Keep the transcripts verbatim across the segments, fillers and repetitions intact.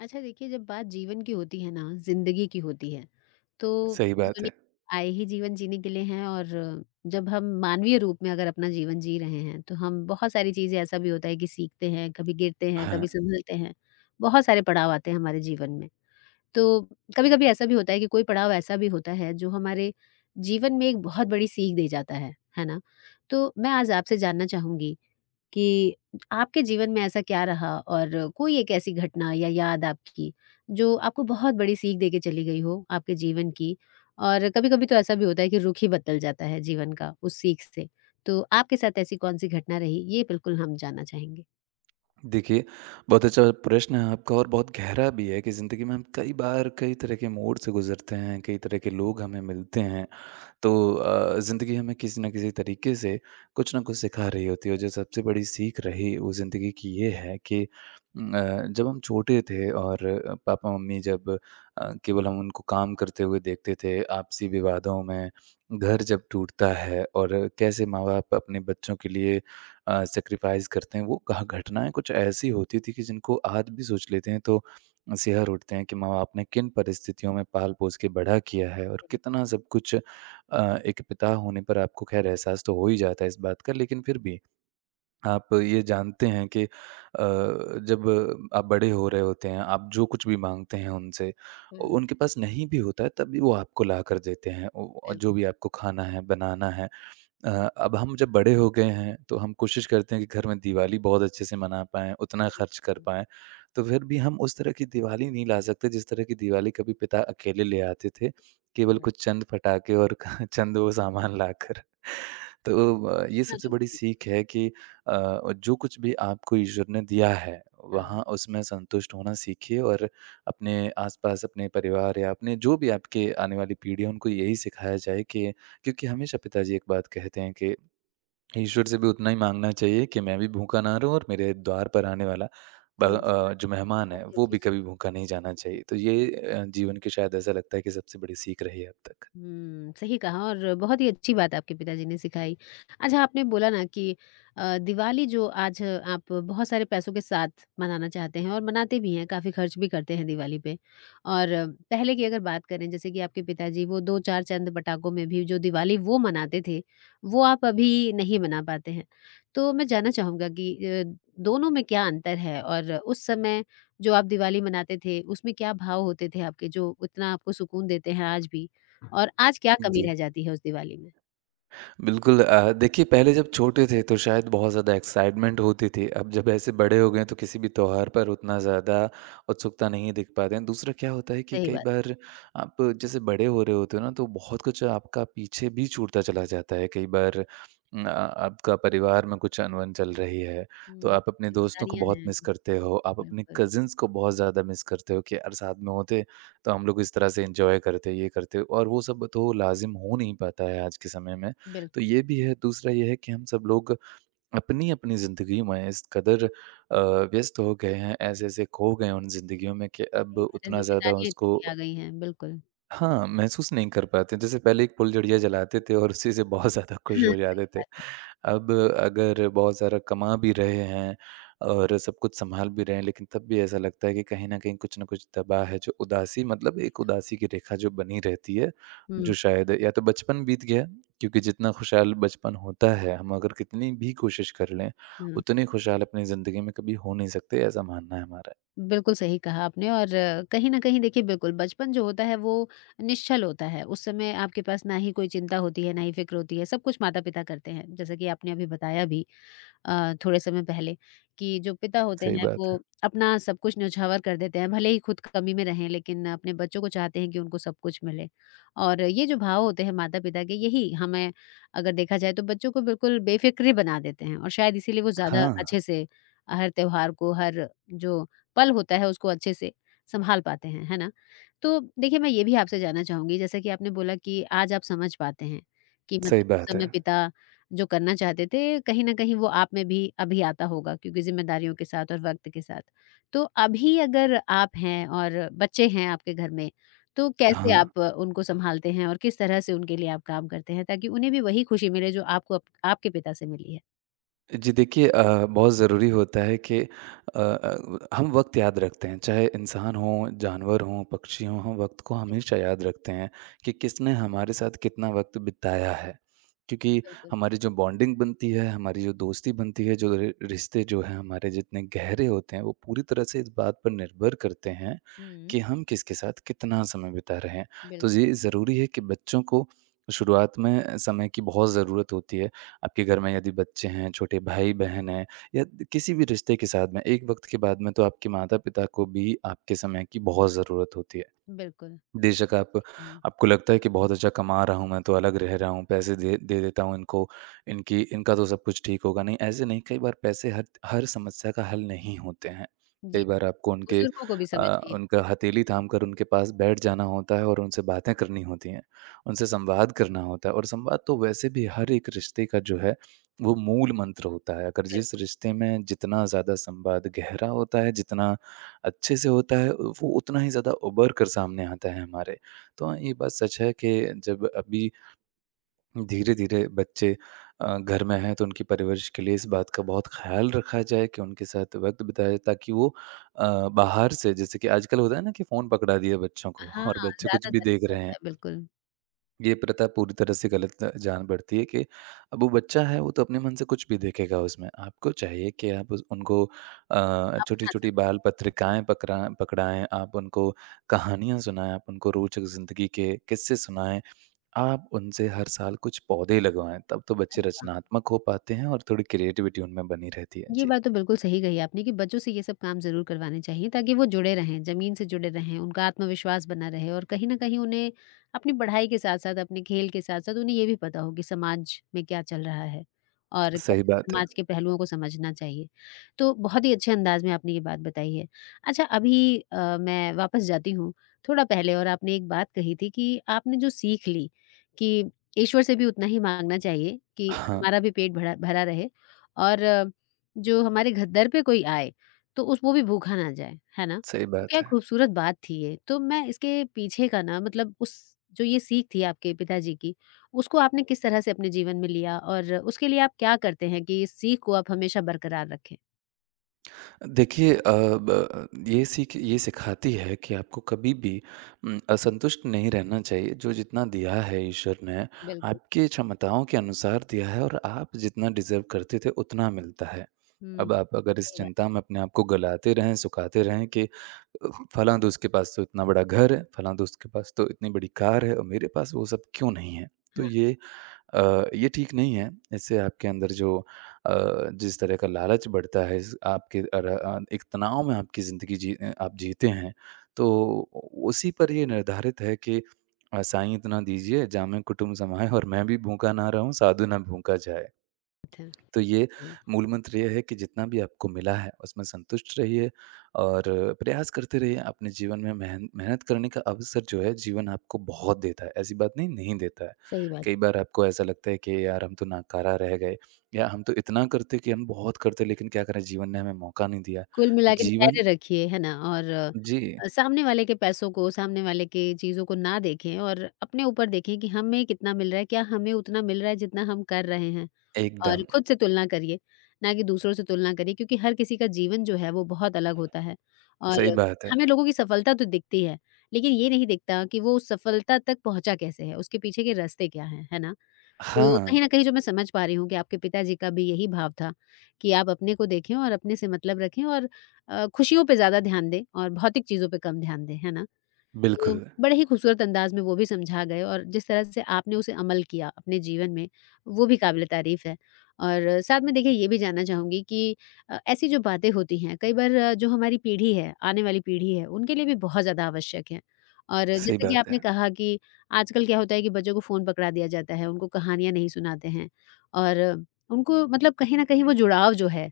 अच्छा देखिए जब बात जीवन की होती है ना, ज़िंदगी की होती है, तो सही इस बात दुनिया है। में आए ही जीवन जीने के लिए हैं। और जब हम मानवीय रूप में अगर अपना जीवन जी रहे हैं, तो हम बहुत सारी चीज़ें ऐसा भी होता है कि सीखते हैं, कभी गिरते हैं, हाँ, कभी संभलते हैं। बहुत सारे पड़ाव आते हैं हमारे जीवन में। तो कभी-कभी ऐसा भी होता है कि कोई पड़ाव ऐसा भी होता है जो हमारे जीवन में एक बहुत बड़ी सीख दे जाता है, है ना? तो मैं आज आपसे जानना चाहूँगी कि आपके जीवन में ऐसा क्या रहा और कोई एक ऐसी घटना या याद आपकी जो आपको बहुत बड़ी सीख दे के चली गई हो आपके जीवन की। और कभी-कभी तो ऐसा भी होता है कि रुख ही बदल जाता है जीवन का उस सीख से। तो आपके साथ ऐसी कौन-सी घटना रही ये बिल्कुल हम जानना चाहेंगे। देखिए बहुत अच्छा प्रश्न है आपका और बहुत गहरा भी है कि ज़िंदगी में हम कई बार कई तरह के मोड़ से गुज़रते हैं, कई तरह के लोग हमें मिलते हैं। तो अ, ज़िंदगी हमें किसी न किसी तरीके से कुछ ना कुछ सिखा रही होती है और जो सबसे बड़ी सीख रही वो ज़िंदगी की ये है कि उम, अ, जब हम छोटे थे और अ, पापा मम्मी जब अ, केवल हम उनको काम करते हुए देखते थे, आपसी विवादों में घर जब टूटता है और कैसे माँ-बाप अपने बच्चों के लिए अ, सैक्रिफ़ाइस करते हैं, वो कहा घटनाएँ कुछ ऐसी होती थी कि जिनको आज भी सोच लेते हैं तो सिहर उठते हैं कि माँ-बाप ने किन परिस्थितियों में पाल-पोस के बड़ा किया है और कितना सब कुछ अ, एक पिता होने पर आपको खैर एहसास तो हो ही जाता है इस बात का, लेकिन फिर भी आप ये जानते हैं कि अ, जब आप बड़े हो रहे होते हैं, आप जो कुछ भी माँगते हैं उनसे, हुँ। उनके पास नहीं भी होता है, तब भी वो आपको ला कर देते हैं। ओ, जो बिल्कुल, भी आपको खाना है, बनाना है। अ, अब हम जब बड़े हो गए हैं तो हम कोशिश करते हैं कि घर में दिवाली बहुत अच्छे से मना पाएँ, उतना सही खर्च बात कर है। पाएँ। तो फिर भी हम उस तरह की दिवाली नहीं ला सकते जिस तरह की दिवाली कभी पिता अकेले ले आते थे, केवल और कुछ चंद पटाखे और चंद वो सामान लाकर। तो अ, ये खुशियाँ सबसे जो बड़ी मिली थी उस सीख है कि सबको। अ, जो कुछ भी आपको ईश्वर ने दिया है, हाँ, वहाँ उसमें संतुष्ट होना सीखिए और अपने आस-पास अपने परिवार या अपने जो भी आपके आने वाली पीढ़ी है उनको यही सिखाया जाए कि क्योंकि हमेशा पिताजी एक बात कहते हैं कि ईश्वर से भी उतना ही मांगना चाहिए कि मैं भी भूखा ना रहूं और मेरे द्वार पर आने वाला ब- कोई इंसान अ, जो मेहमान है बहुत ही वो अच्छी भी सोच कभी भूखा नहीं जाना थी। चाहिए। तो ये अ, जीवन के शायद ऐसा लगता है कि सबसे बड़ी सीख रही है अब तक। हुँ, सही कहा और बहुत ही अच्छी बात आपके पिताजी ने सिखाई। अच्छा आपने बोला ना कि अ, दिवाली जो आज आप बहुत सारे पैसों के साथ मनाना चाहते हैं और मनाते भी हैं, काफ़ी खर्च भी करते हैं दिवाली पे। और अ, पहले की अगर बात करें जैसे कि आपके पिताजी वो दो चार चंद पटाखों में भी जो दिवाली वो मनाते थे, वो आप अभी नहीं मना पाते हैं। तो मैं जानना चाहूँगा कि अ, दोनों में क्या अंतर है और उस समय जो आप दिवाली मनाते थे, उसमें क्या भाव होते थे आपके जो इतना आपको सुकून देते हैं आज भी? और आज क्या कमी जी रह जाती है उस दिवाली में? बिल्कुल। अ, देखिए पहले जब छोटे थे तो शायद बहुत ज़्यादा एक्साइटमेंट होती थी। अब जब ऐसे बड़े हो गए हैं तो किसी भी त्योहार पर उतना ज़्यादा उत्सुकता नहीं दिख पाते हैं। दूसरा क्या होता है कि सही कई बात। बार आप जैसे बड़े हो रहे होते हो ना तो बहुत कुछ आपका पीछे भी छूटता चला जाता है। कई बार उम, अ, आपका परिवार में कुछ अनबन चल रही है तो हुँ। आप अपने दोस्तों को ज़िम्मेदारियाँ बहुत हैं, मिस करते हो। आप अपने बिल्कुल। कज़िन्स को बहुत ज़्यादा मिस करते हो कि यार साथ में होते तो हम लोग इस तरह से एन्जॉय करते, ये करते और वो सब तो लाज़िम हो नहीं पाता है आज के समय में। बिल्क तो ये भी है, दूसरा ये है कि हम सब लोग अपनी-अपनी ज़िंदगी में इस कदर अ, व्यस्त हो गए हैं, ऐसे-ऐसे खो गए हैं उन ज़िंदगियों में कि अब सही बात है, उतना ज़्यादा ज़िम्मेदारियाँ इतनी उसको भी आ गई हैं, बिल्कुल। हाँ, हाँ, महसूस नहीं कर पाते। जैसे पहले एक पुलझड़िया जलाते थे और उसी से बहुत ज़्यादा खुश हो सही जाते थे। बात है। अब अगर बहुत ज़्यादा कमा भी रहे हैं और सब कुछ सँभाल भी रहे हैं, लेकिन तब भी ऐसा लगता है कि कहीं न कहीं कुछ न कुछ दबा है जो उदासी मतलब एक उदासी की रेखा जो बनी रहती है, हुँ। जो शायद या तो बचपन बीत गया क्योंकि जितना खुशहाल बचपन होता है, हम अगर कितनी भी कोशिश कर लें, हुँ, उतने खुशहाल अपनी ज़िंदगी में कभी हो नहीं सकते, ऐसा मानना है हमारा। बिल्कुल सही कहा आपने। और कहीं न कहीं देखिए बिल्कुल बचपन जो होता है वो निश्चल होता है, उस समय आपके पास ना ही कोई चिंता होती है, ना ही फ़िक्र होती है, सब कुछ माता-पिता करते हैं, जैसा कि आपने अभी बताया भी। अ, थोड़े समय पहले कि जो पिता होते सही हैं बात वो है। अपना सब कुछ न्योछावर कर देते हैं, भले ही खुद कमी में रहें लेकिन अपने बच्चों को चाहते हैं कि उनको सब कुछ मिले। और ये जो भाव होते हैं माता-पिता के यही हमें अगर देखा जाए तो बच्चों को बिल्कुल बेफ़िक्र बना देते हैं और शायद इसीलिए वो ज़्यादा हाँ, अच्छे से हर त्योहार को, हर जो पल होता है उसको अच्छे से सँभाल पाते हैं, है ना? तो देखिए मैं ये भी आपसे जानना चाहूँगी जैसा कि आपने बोला कि आज आप समझ पाते हैं कि सही मतलब उस बात समय है। पिता जो करना चाहते थे, कहीं न कहीं वो आप में भी अभी आता होगा क्योंकि ज़िम्मेदारियों के साथ और वक़्त के साथ। तो अभी अगर आप हैं और बच्चे हैं आपके घर में, तो कैसे हाँ। आप उनको सँभालते हैं और किस तरह से उनके लिए आप काम करते हैं ताकि उन्हें भी वही खुशी मिले जो आपको अप आपके पिता से मिली है? जी देखिए अ, बहुत ज़रूरी होता है कि अ, अ, हम वक्त याद रखते हैं चाहे इंसान हो जानवर हो पक्षी हो हम वक्त को बिल्कुल, हमेशा याद रखते हैं कि किसने हमारे साथ कितना वक्त बिताया है क्योंकि बिल्कुल। हमारी जो बॉन्डिंग बनती है हमारी जो दोस्ती बनती है जो रि- रिश्ते जो हैं हमारे जितने गहरे होते हैं वो पूरी तरह से इस बात पर निर्भर करते हैं हुँ, कि हम किसके साथ कितना समय बिता रहे हैं। बिल तो ये ज़रूरी है कि बच्चों को शुरुआत में समय की बहुत ज़रूरत होती है। आपके घर में यदि बच्चे हैं, छोटे भाई-बहन हैं या किसी भी रिश्ते के साथ में, एक वक़्त के बाद में तो आपके माता-पिता को भी आपके समय की बहुत ज़रूरत होती है। बिल्कुल। बेशक आप हुँ। आपको लगता है कि बहुत अच्छा कमा रहा हूँ मैं तो अलग रह रहा हूँ, पैसे दे दे देता हूँ इनको, इनकी इनका तो सब कुछ ठीक होगा। नहीं, ऐसे नहीं कई बार पैसे हर हर समस्या का हल नहीं होते हैं। जी, कई बार आपको उनके बुज़ुर्गों को भी समझ अ, चाहिए। उनका हथेली थाम कर उनके पास बैठ जाना होता है और उनसे बातें करनी होती हैं, उनसे संवाद करना होता है और संवाद तो वैसे भी हर एक रिश्ते का जो है वो मूल मंत्र होता है। अगर बिल जिस रिश्ते में जितना ज़्यादा संवाद गहरा होता है, जितना अच्छे से होता है, वो उतना ही ज़्यादा उभर कर सामने आता है हमारे। तो हाँ, ये बात सच है कि जब अभी धीरे-धीरे बच्चे अ, घर में हैं, तो उनकी परवरिश के लिए इस बात का बहुत ख़्याल रखा जाए कि उनके साथ वक़्त बिताए ताकि वो अ, बाहर से जैसे कि आजकल होता है ना कि फ़ोन पकड़ा दिया बच्चों को हाँ, और बच्चे कुछ भी ज़्यादातर देख ऐसा रहे होता हैं, है, बिल्कुल। ये प्रथा पूरी तरह से गलत जान पड़ती है कि अब वो बच्चा है वो तो अपने मन से कुछ भी देखेगा उसमें आपको चाहिए कि आप उस उनको छोटी अपना छोटी समय। बाल पत्रिकाएं पकड़ा पकड़ाएं। आप उनको कहानियां सुनाएं। आप उनको रोचक जिंदगी के किस्से सुनाएं। आप उनसे हर साल कुछ पौधे लगवाएं तब तो अरे बच्चे वाह! रचनात्मक हो पाते हैं और थोड़ी क्रिएटिविटी उनमें बनी रहती है। ये जी बात तो बिल्कुल सही कही आपने कि बच्चों से ये सब काम ज़रूर करवाने चाहिए ताकि वो जुड़े रहें, ज़मीन से जुड़े रहें, उनका आत्मविश्वास बना रहे और कहीं न कहीं उन्हें अपनी पढ़ाई के साथ-साथ, अपने खेल के साथ-साथ उन्हें ये भी पता हो कि समाज में क्या चल रहा है और सही कैसे बात है। समाज के पहलुओं को समझना चाहिए। तो बहुत ही अच्छे अंदाज़ में आपने ये बात बताई है। अच्छा अभी अ, मैं वापस जाती हूँ थोड़ा पहले और आपने एक बात कही थी कि आपने जो सीख ली कि ईश्वर से भी उतना ही माँगना चाहिए कि हाँ हमारा भी पेट भरा भरा रहे और जो हमारे घर पे कोई आए तो उस वो भी भूखा ना जाए, है ना? सही तो बात क्या है। खूबसूरत बात थी ये। तो मैं इसके पीछे का ना मतलब उस जो ये सीख थी आपके पिताजी की, उसको आपने किस तरह से अपने जीवन में लिया और उसके लिए आप क्या करते हैं कि इस सीख को आप हमेशा बरकरार रखें? देखिए अ, ब ये सीख ये सिखाती है कि आपको कभी भी उम, असंतुष्ट नहीं रहना चाहिए। जो जितना दिया है ईश्वर ने, बिल्कुल। आपकी क्षमताओं के अनुसार दिया है और आप जितना डिज़र्व करते थे उतना मिलता है। हुँ, अब आप अगर इस सही बात। चिंता में अपने आप को गलाते रहें, सुखाते रहें कि फलाँ दोस्त के पास तो इतना बड़ा घर है, फलाँ दोस्त के पास तो इतनी बड़ी कार है और मेरे पास वो सब क्यों नहीं है? तो हाँ, ये अ, ये ठीक नहीं है। इससे आपके अंदर जो अ, जिस तरह का लालच बढ़ता है, इस आपके अर अ, एक तनाव में आपकी ज़िंदगी जी अ, आप जीते हैं, तो उसी पर ये निर्धारित है कि अ, साईं इतना दीजिए, जामे कुटुम्ब समाए और मैं भी भूखा ना रहूँ, साधु ना भूखा जाए। बात है। तो ये सही, मूल मंत्र ये है कि जितना भी आपको मिला है, उसमें संतुष्ट रहिए और प्रयास करते रहिए। अपने जीवन में मेहन मेहनत करने का अवसर जो है, जीवन आपको बहुत देता है। ऐसी बात नहीं, नहीं देता है। सही बात। कई बार आपको ऐसा लगता है कि यार हम तो नाकारा रह गए या हम तो इतना करते कि हम बहुत करते लेकिन क्या करें जीवन ने हमें मौका नहीं दिया। कुल मिला के जीवन धैर्य रखिए, है ना? और जी, अ, सामने वाले के पैसों को, सामने वाले के चीज़ों को ना देखें और अपने ऊपर देखें कि हमें कितना मिल रहा है, क्या हमें उतना मिल रहा है जितना हम कर रहे हैं? और एकदम खुद से तुलना करिए, ना कि दूसरों से तुलना करिए क्योंकि हर किसी का जीवन जो है वो बहुत अलग होता है। और सही बात है। हमें लोगों की सफलता तो दिखती है, लेकिन ये नहीं दिखता कि वो उस सफलता तक पहुँचा कैसे है, उसके पीछे के रास्ते क्या हैं, है ना? तो हाँ, कहीं न कहीं जो मैं समझ पा रही हूँ कि आपके पिताजी का भी यही भाव था कि आप अपने को देखें और अपने से मतलब रखें और अ, खुशियों पे ज़्यादा ध्यान दें और भौतिक चीज़ों पे कम ध्यान दें, है ना? तो बिल्कुल बड़े ही खूबसूरत अंदाज में वो भी समझा गए और जिस तरह से आपने उसे अमल किया अपने जीवन में, वो भी काबिल-ए-तारीफ़ है। और साथ में देखिए ये भी जानना चाहूँगी कि अ, ऐसी जो बातें होती हैं, कई बार अ, जो हमारी पीढ़ी है, आने वाली पीढ़ी है, उनके लिए भी बहुत ज़्यादा आवश्यक है। और सही जैसे कि बात है। आपने कहा कि आजकल क्या होता है कि बच्चों को फ़ोन पकड़ा दिया जाता है, उनको कहानियाँ नहीं सुनाते हैं और उनको मतलब कहीं न कहीं वो जुड़ाव जो है,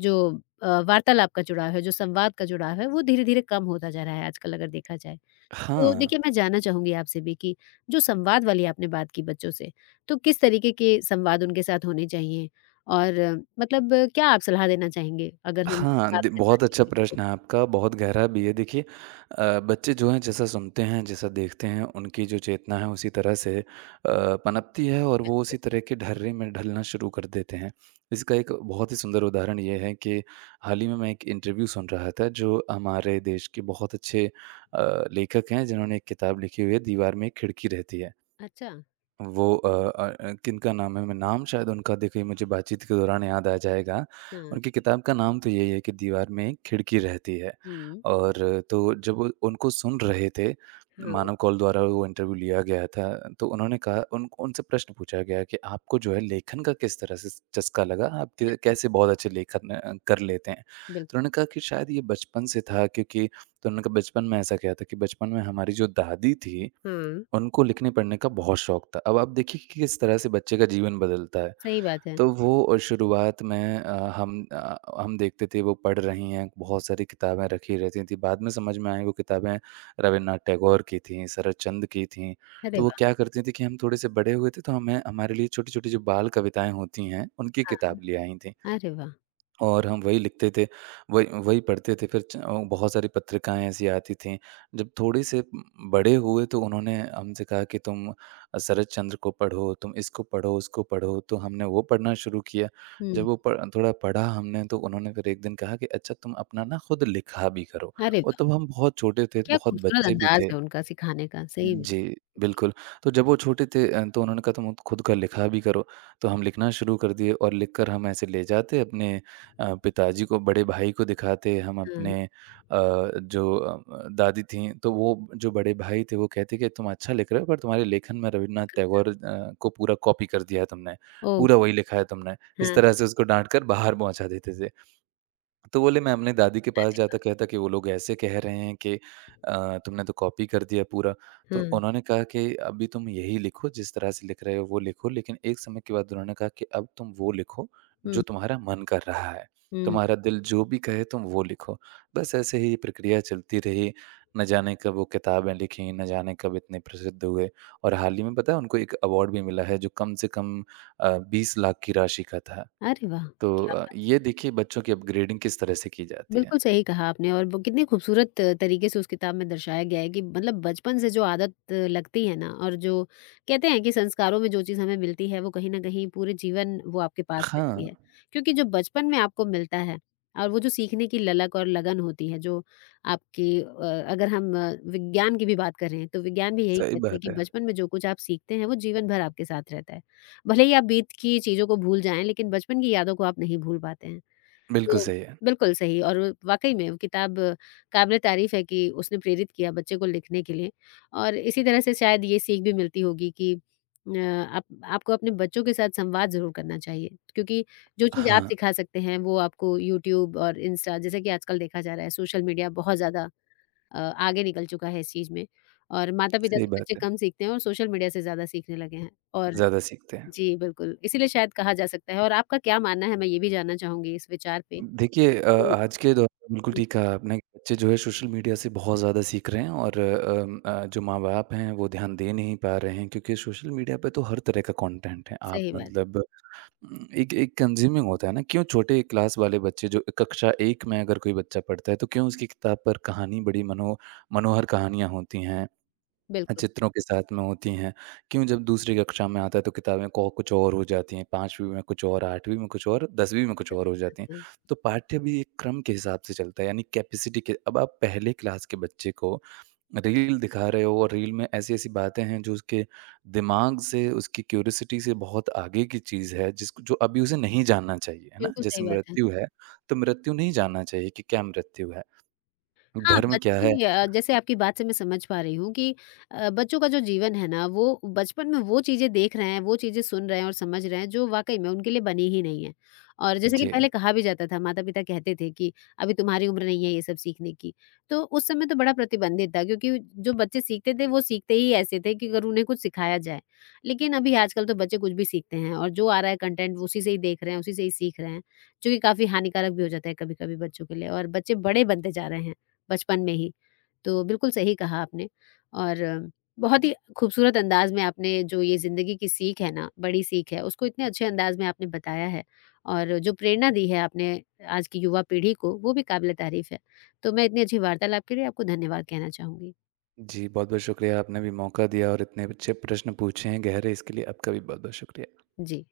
जो अ, वार्तालाप का जुड़ाव है, जो संवाद का जुड़ाव है, वो धीरे-धीरे कम होता जा रहा है आजकल अगर देखा जाए। तो हाँ। देखिए, मैं जानना चाहूँगी आपसे भी कि जो संवाद वाली आपने बात की बच्चों से, तो किस तरीके के संवाद उनके साथ होने चाहिए? और अ, मतलब अ, क्या आप सलाह देना चाहेंगे अगर हम हाँ, बात द करें आज बहुत की अच्छा पीढ़ी को? प्रश्न है आपका, बहुत गहरा भी है। देखिए अ, बच्चे जो हैं जैसा सुनते हैं, जैसा देखते हैं, उनकी जो चेतना है उसी तरह से अ, पनपती है और वो बिल्कुल। उसी तरह के ढर्रे में ढलना शुरू कर देते हैं। इसका एक बहुत ही सुंदर उदाहरण ये है कि हाल ही में मैं एक इंटरव्यू सुन रहा था जो हमारे देश के बहुत अच्छे अ, लेखक हैं जिन्होंने एक किताब लिखी हुई है, दीवार में एक खिड़की रहती है। अच्छा, वो अ अ अ, किनका नाम है? मैं नाम शायद उनका देखिए मुझे बातचीत के दौरान याद आ जाएगा। हाँ। उनकी किताब का नाम तो यही है कि दीवार में एक खिड़की रहती है। हुँ, और तो जब वो उनको सुन रहे थे, हाँ, मानव कौल द्वारा वो इंटरव्यू लिया गया था, तो उन्होंने कहा उन उनसे प्रश्न पूछा गया कि आपको जो है लेखन का किस तरह से चस्का लगा? आप क कैसे बहुत अच्छे लेखन अ, कर लेते हैं? बिल्क तो उन्होंने कहा कि शायद ये बचपन से था क्योंकि तो उन्होंने कहा बचपन में ऐसा क्या था कि बचपन में हमारी जो दादी थी, हाँ, उनको लिखने-पढ़ने का बहुत शौक था। अब आप देखिए कि किस तरह से बच्चे का जीवन बदलता है। सही बात है। तो हुँ। वो शुरुआत में अ, हम अ, हम देखते थे वो पढ़ रही हैं, बहुत सारी किताबें रखी रहती थीं। बाद में समझ में आई वो किताबें रवीन्द्रनाथ टैगोर की थीं, शरदचंद्र की थीं। अरे तो वो वाह! क्या करती थीं कि हम थोड़े से बड़े हुए थे तो हमें हमारे लिए छोटी-छोटी जो बाल कविताएँ होती हैं, उनकी किताब ले आई थीं। हाँ, अरे वाह! और हम वही लिखते थे, वही वही पढ़ते थे। फिर च अ, बहुत सारी पत्रिकाएँ ऐसी आती थीं। जब थोड़े से बड़े हुए तो उन्होंने हमसे कहा कि तुम शरत चंद्र को पढ़ो, तुम इसको पढ़ो, उसको पढ़ो, तो हमने वो पढ़ना शुरू किया। जब हुँ, वो प थोड़ा पढ़ा हमने तो उन्होंने फिर एक दिन कहा कि अच्छा तुम अपना ना खुद लिखा भी करो अरे और वाह! तब हम बहुत छोटे थे, क्या बहुत खूबसूरत बच्चे भी अंदाज़ थे। है उनका सिखाने का, सही में। जी, जी, बिल्कुल। तो जब वो छोटे थे अ, तो उन्होंने कहा तुम खुद का लिखा भी करो, तो हम लिखना शुरू कर दिए और लिखकर हम ऐसे ले जाते अपने अ, पिताजी को, बड़े भाई को दिखाते, हम हाँ। अपने अ, जो अ, दादी थीं, तो वो जो बड़े भाई थे वो कहते कि तुम अच्छा लिख रहे हो पर तुम्हारे लेखन में रवीन्द्रनाथ टैगोर अ, को पूरा कॉपी कर दिया है तुमने, ओह! पूरा वही लिखा है तुमने। इस हाँ, तरह से उसको डाँट कर बाहर पहुँचा देते थे। तो बोले मैं अपने दादी के पास जाता कहता कि वो लोग ऐसे कह रहे हैं कि अ, तुमने तो कॉपी कर दिया पूरा। तो हाँ। उन्होंने कहा कि अभी तुम यही लिखो जिस तरह से लिख रहे हो वो लिखो, लेकिन एक समय के बाद उन्होंने कहा कि अब तुम वो लिखो हुँ, जो तुम्हारा मन कर रहा है। हुँ। तुम्हारा दिल जो भी कहे तुम वो लिखो। बस ऐसे ही ये प्रक्रिया चलती रही। न जाने कब वो किताबें लिखीं, न जाने कब इतने प्रसिद्ध हुए और हाल ही में पता है उनको एक अवार्ड भी मिला है जो कम से कम अ, बीस लाख की राशि का था। अरे वाह! तो क्या अ, ये देखिए बच्चों की अपग्रेडिंग किस तरह से की जाती है। बिल्कुल सही कहा आपने। और वो कितने खूबसूरत अ, तरीके से उस किताब में दर्शाया गया है कि मतलब बचपन से जो आदत अ, लगती है ना और जो कहते हैं कि संस्कारों में जो चीज़ हमें मिलती है वो कहीं ना कहीं पूरे जीवन वो आपके पास हाँ, रहती है क्योंकि जो बचपन में आपको मिलता है और वो जो सीखने की ललक और लगन होती है जो आपकी अ, अगर हम अ, विज्ञान की भी बात करें तो विज्ञान भी यही सही कहता है बात कि है। बचपन में जो कुछ आप सीखते हैं वो जीवन भर आपके साथ रहता है भले ही आप बीत की चीज़ों को भूल जाएं लेकिन बचपन की यादों को आप नहीं भूल पाते हैं। बिल्कुल तो सही है। बिल्कुल सही और वाक़ई में वो किताब क़ाबिल-ए-तारीफ़ है कि उसने प्रेरित किया बच्चे को लिखने के लिए और इसी तरह से शायद ये सीख भी मिलती होगी कि अ, आप आपको अपने बच्चों के साथ संवाद ज़रूर करना चाहिए क्योंकि जो चीज़ आप हाँ, सिखा सकते हैं वो आपको यूट्यूब और इंस्टा जैसे कि आजकल देखा जा रहा है सोशल मीडिया बहुत ज़्यादा अ, आगे निकल चुका है इस चीज़ में और माता-पिता सही से बच्चे बात है। कम सीखते हैं और सोशल मीडिया से ज़्यादा सीखने लगे हैं। और ज़्यादा सीखते हैं। जी, बिल्कुल इसीलिए शायद कहा जा सकता है और आपका क्या मानना है मैं ये भी जानना चाहूँगी इस विचार पे देखिए अ, कि आज के दौर में बिल्कुल ठीक कहा आपने कि बच्चे जो है सोशल मीडिया से बहुत ज़्यादा सीख रहे हैं और अम, अ, जो माँ-बाप हैं वो ध्यान दे नहीं पा रहे हैं क्योंकि सोशल मीडिया पे तो हर तरह का कंटेंट है। आप सही बात, मतलब उम, एक एक कंज्यूमिंग होता है ना, क्यों छोटे क्लास वाले बच्चे जो कक्षा एक में अगर कोई बच्चा पढ़ता है तो क्यों उसकी किताब पर कहानी बड़ी मनो मनोहर कहानियाँ होती हैं। बिल्कुल, चित्रों के साथ में होती हैं। क्यों जब दूसरी कक्षा में आता है तो किताबें को कुछ और हो जाती हैं, पाँचवीं में कुछ और, आठवीं में कुछ और, दसवीं में कुछ और हो जाती हैं। सही है, तो पाठ्य भी एक क्रम के हिसाब से चलता है यानी कैपेसिटी के अब आप पहले क्लास के बच्चे को रील दिखा रहे हो और रील में ऐसी-ऐसी बातें हैं जो उसके दिमाग से, उसकी क्यूरियोसिटी से बहुत आगे की चीज़ है जिसको जो अभी उसे नहीं जानना चाहिए, है ना? बिल्कुल जैसे सही बात है। मृत्यु है, तो मृत्यु नहीं जानना चाहिए कि क्या मृत्यु है? हाँ, धर्म क्या है? बच्चे अ, जैसे आपकी बात से मैं समझ पा रही हूँ कि अ, बच्चों का जो जीवन है ना, वो बचपन में वो चीज़ें देख रहे हैं, वो चीज़ें सुन रहे हैं और समझ रहे हैं, जो वाक़ई में उनके लिए बनी ही नहीं है। और जैसे कि जी। पहले कहा भी जाता था, माता-पिता कहते थे कि, "अभी तुम्हारी उम्र नहीं है ये सब सीखने की।" तो उस समय तो बड़ा प्रतिबंधित था क्योंकि जो बच्चे सीखते थे, वो सीखते ही ऐसे थे कि अगर उन्हें कुछ सिखाया जाए। लेकिन अभी आजकल तो बच्चे कुछ भी सीखते हैं और जो आ रहा है कंटेंट, उसी से ही देख रहे हैं, उसी से ही सीख रहे हैं, जो कि काफ़ी हानिकारक भी हो जाता है कभी-कभी बच्चों के लिए और बच्चे बड़े बनते जा रहे हैं। बचपन में ही। तो बिल्कुल सही कहा आपने और बहुत ही खूबसूरत अंदाज़ में आपने जो ये ज़िंदगी की सीख है ना, बड़ी सीख है, उसको इतने अच्छे अंदाज़ में आपने बताया है और जो प्रेरणा दी है आपने आज की युवा पीढ़ी को, वो भी काबिल-ए-तारीफ़ है। तो मैं इतनी अच्छी वार्तालाप के लिए आपको धन्यवाद कहना चाहूँगी। जी, बहुत-बहुत शुक्रिया, आपने भी मौका दिया और इतने अच्छे प्रश्न पूछे हैं गहरे इसके लिए आपका भी बहुत-बहुत शुक्रिया। जी।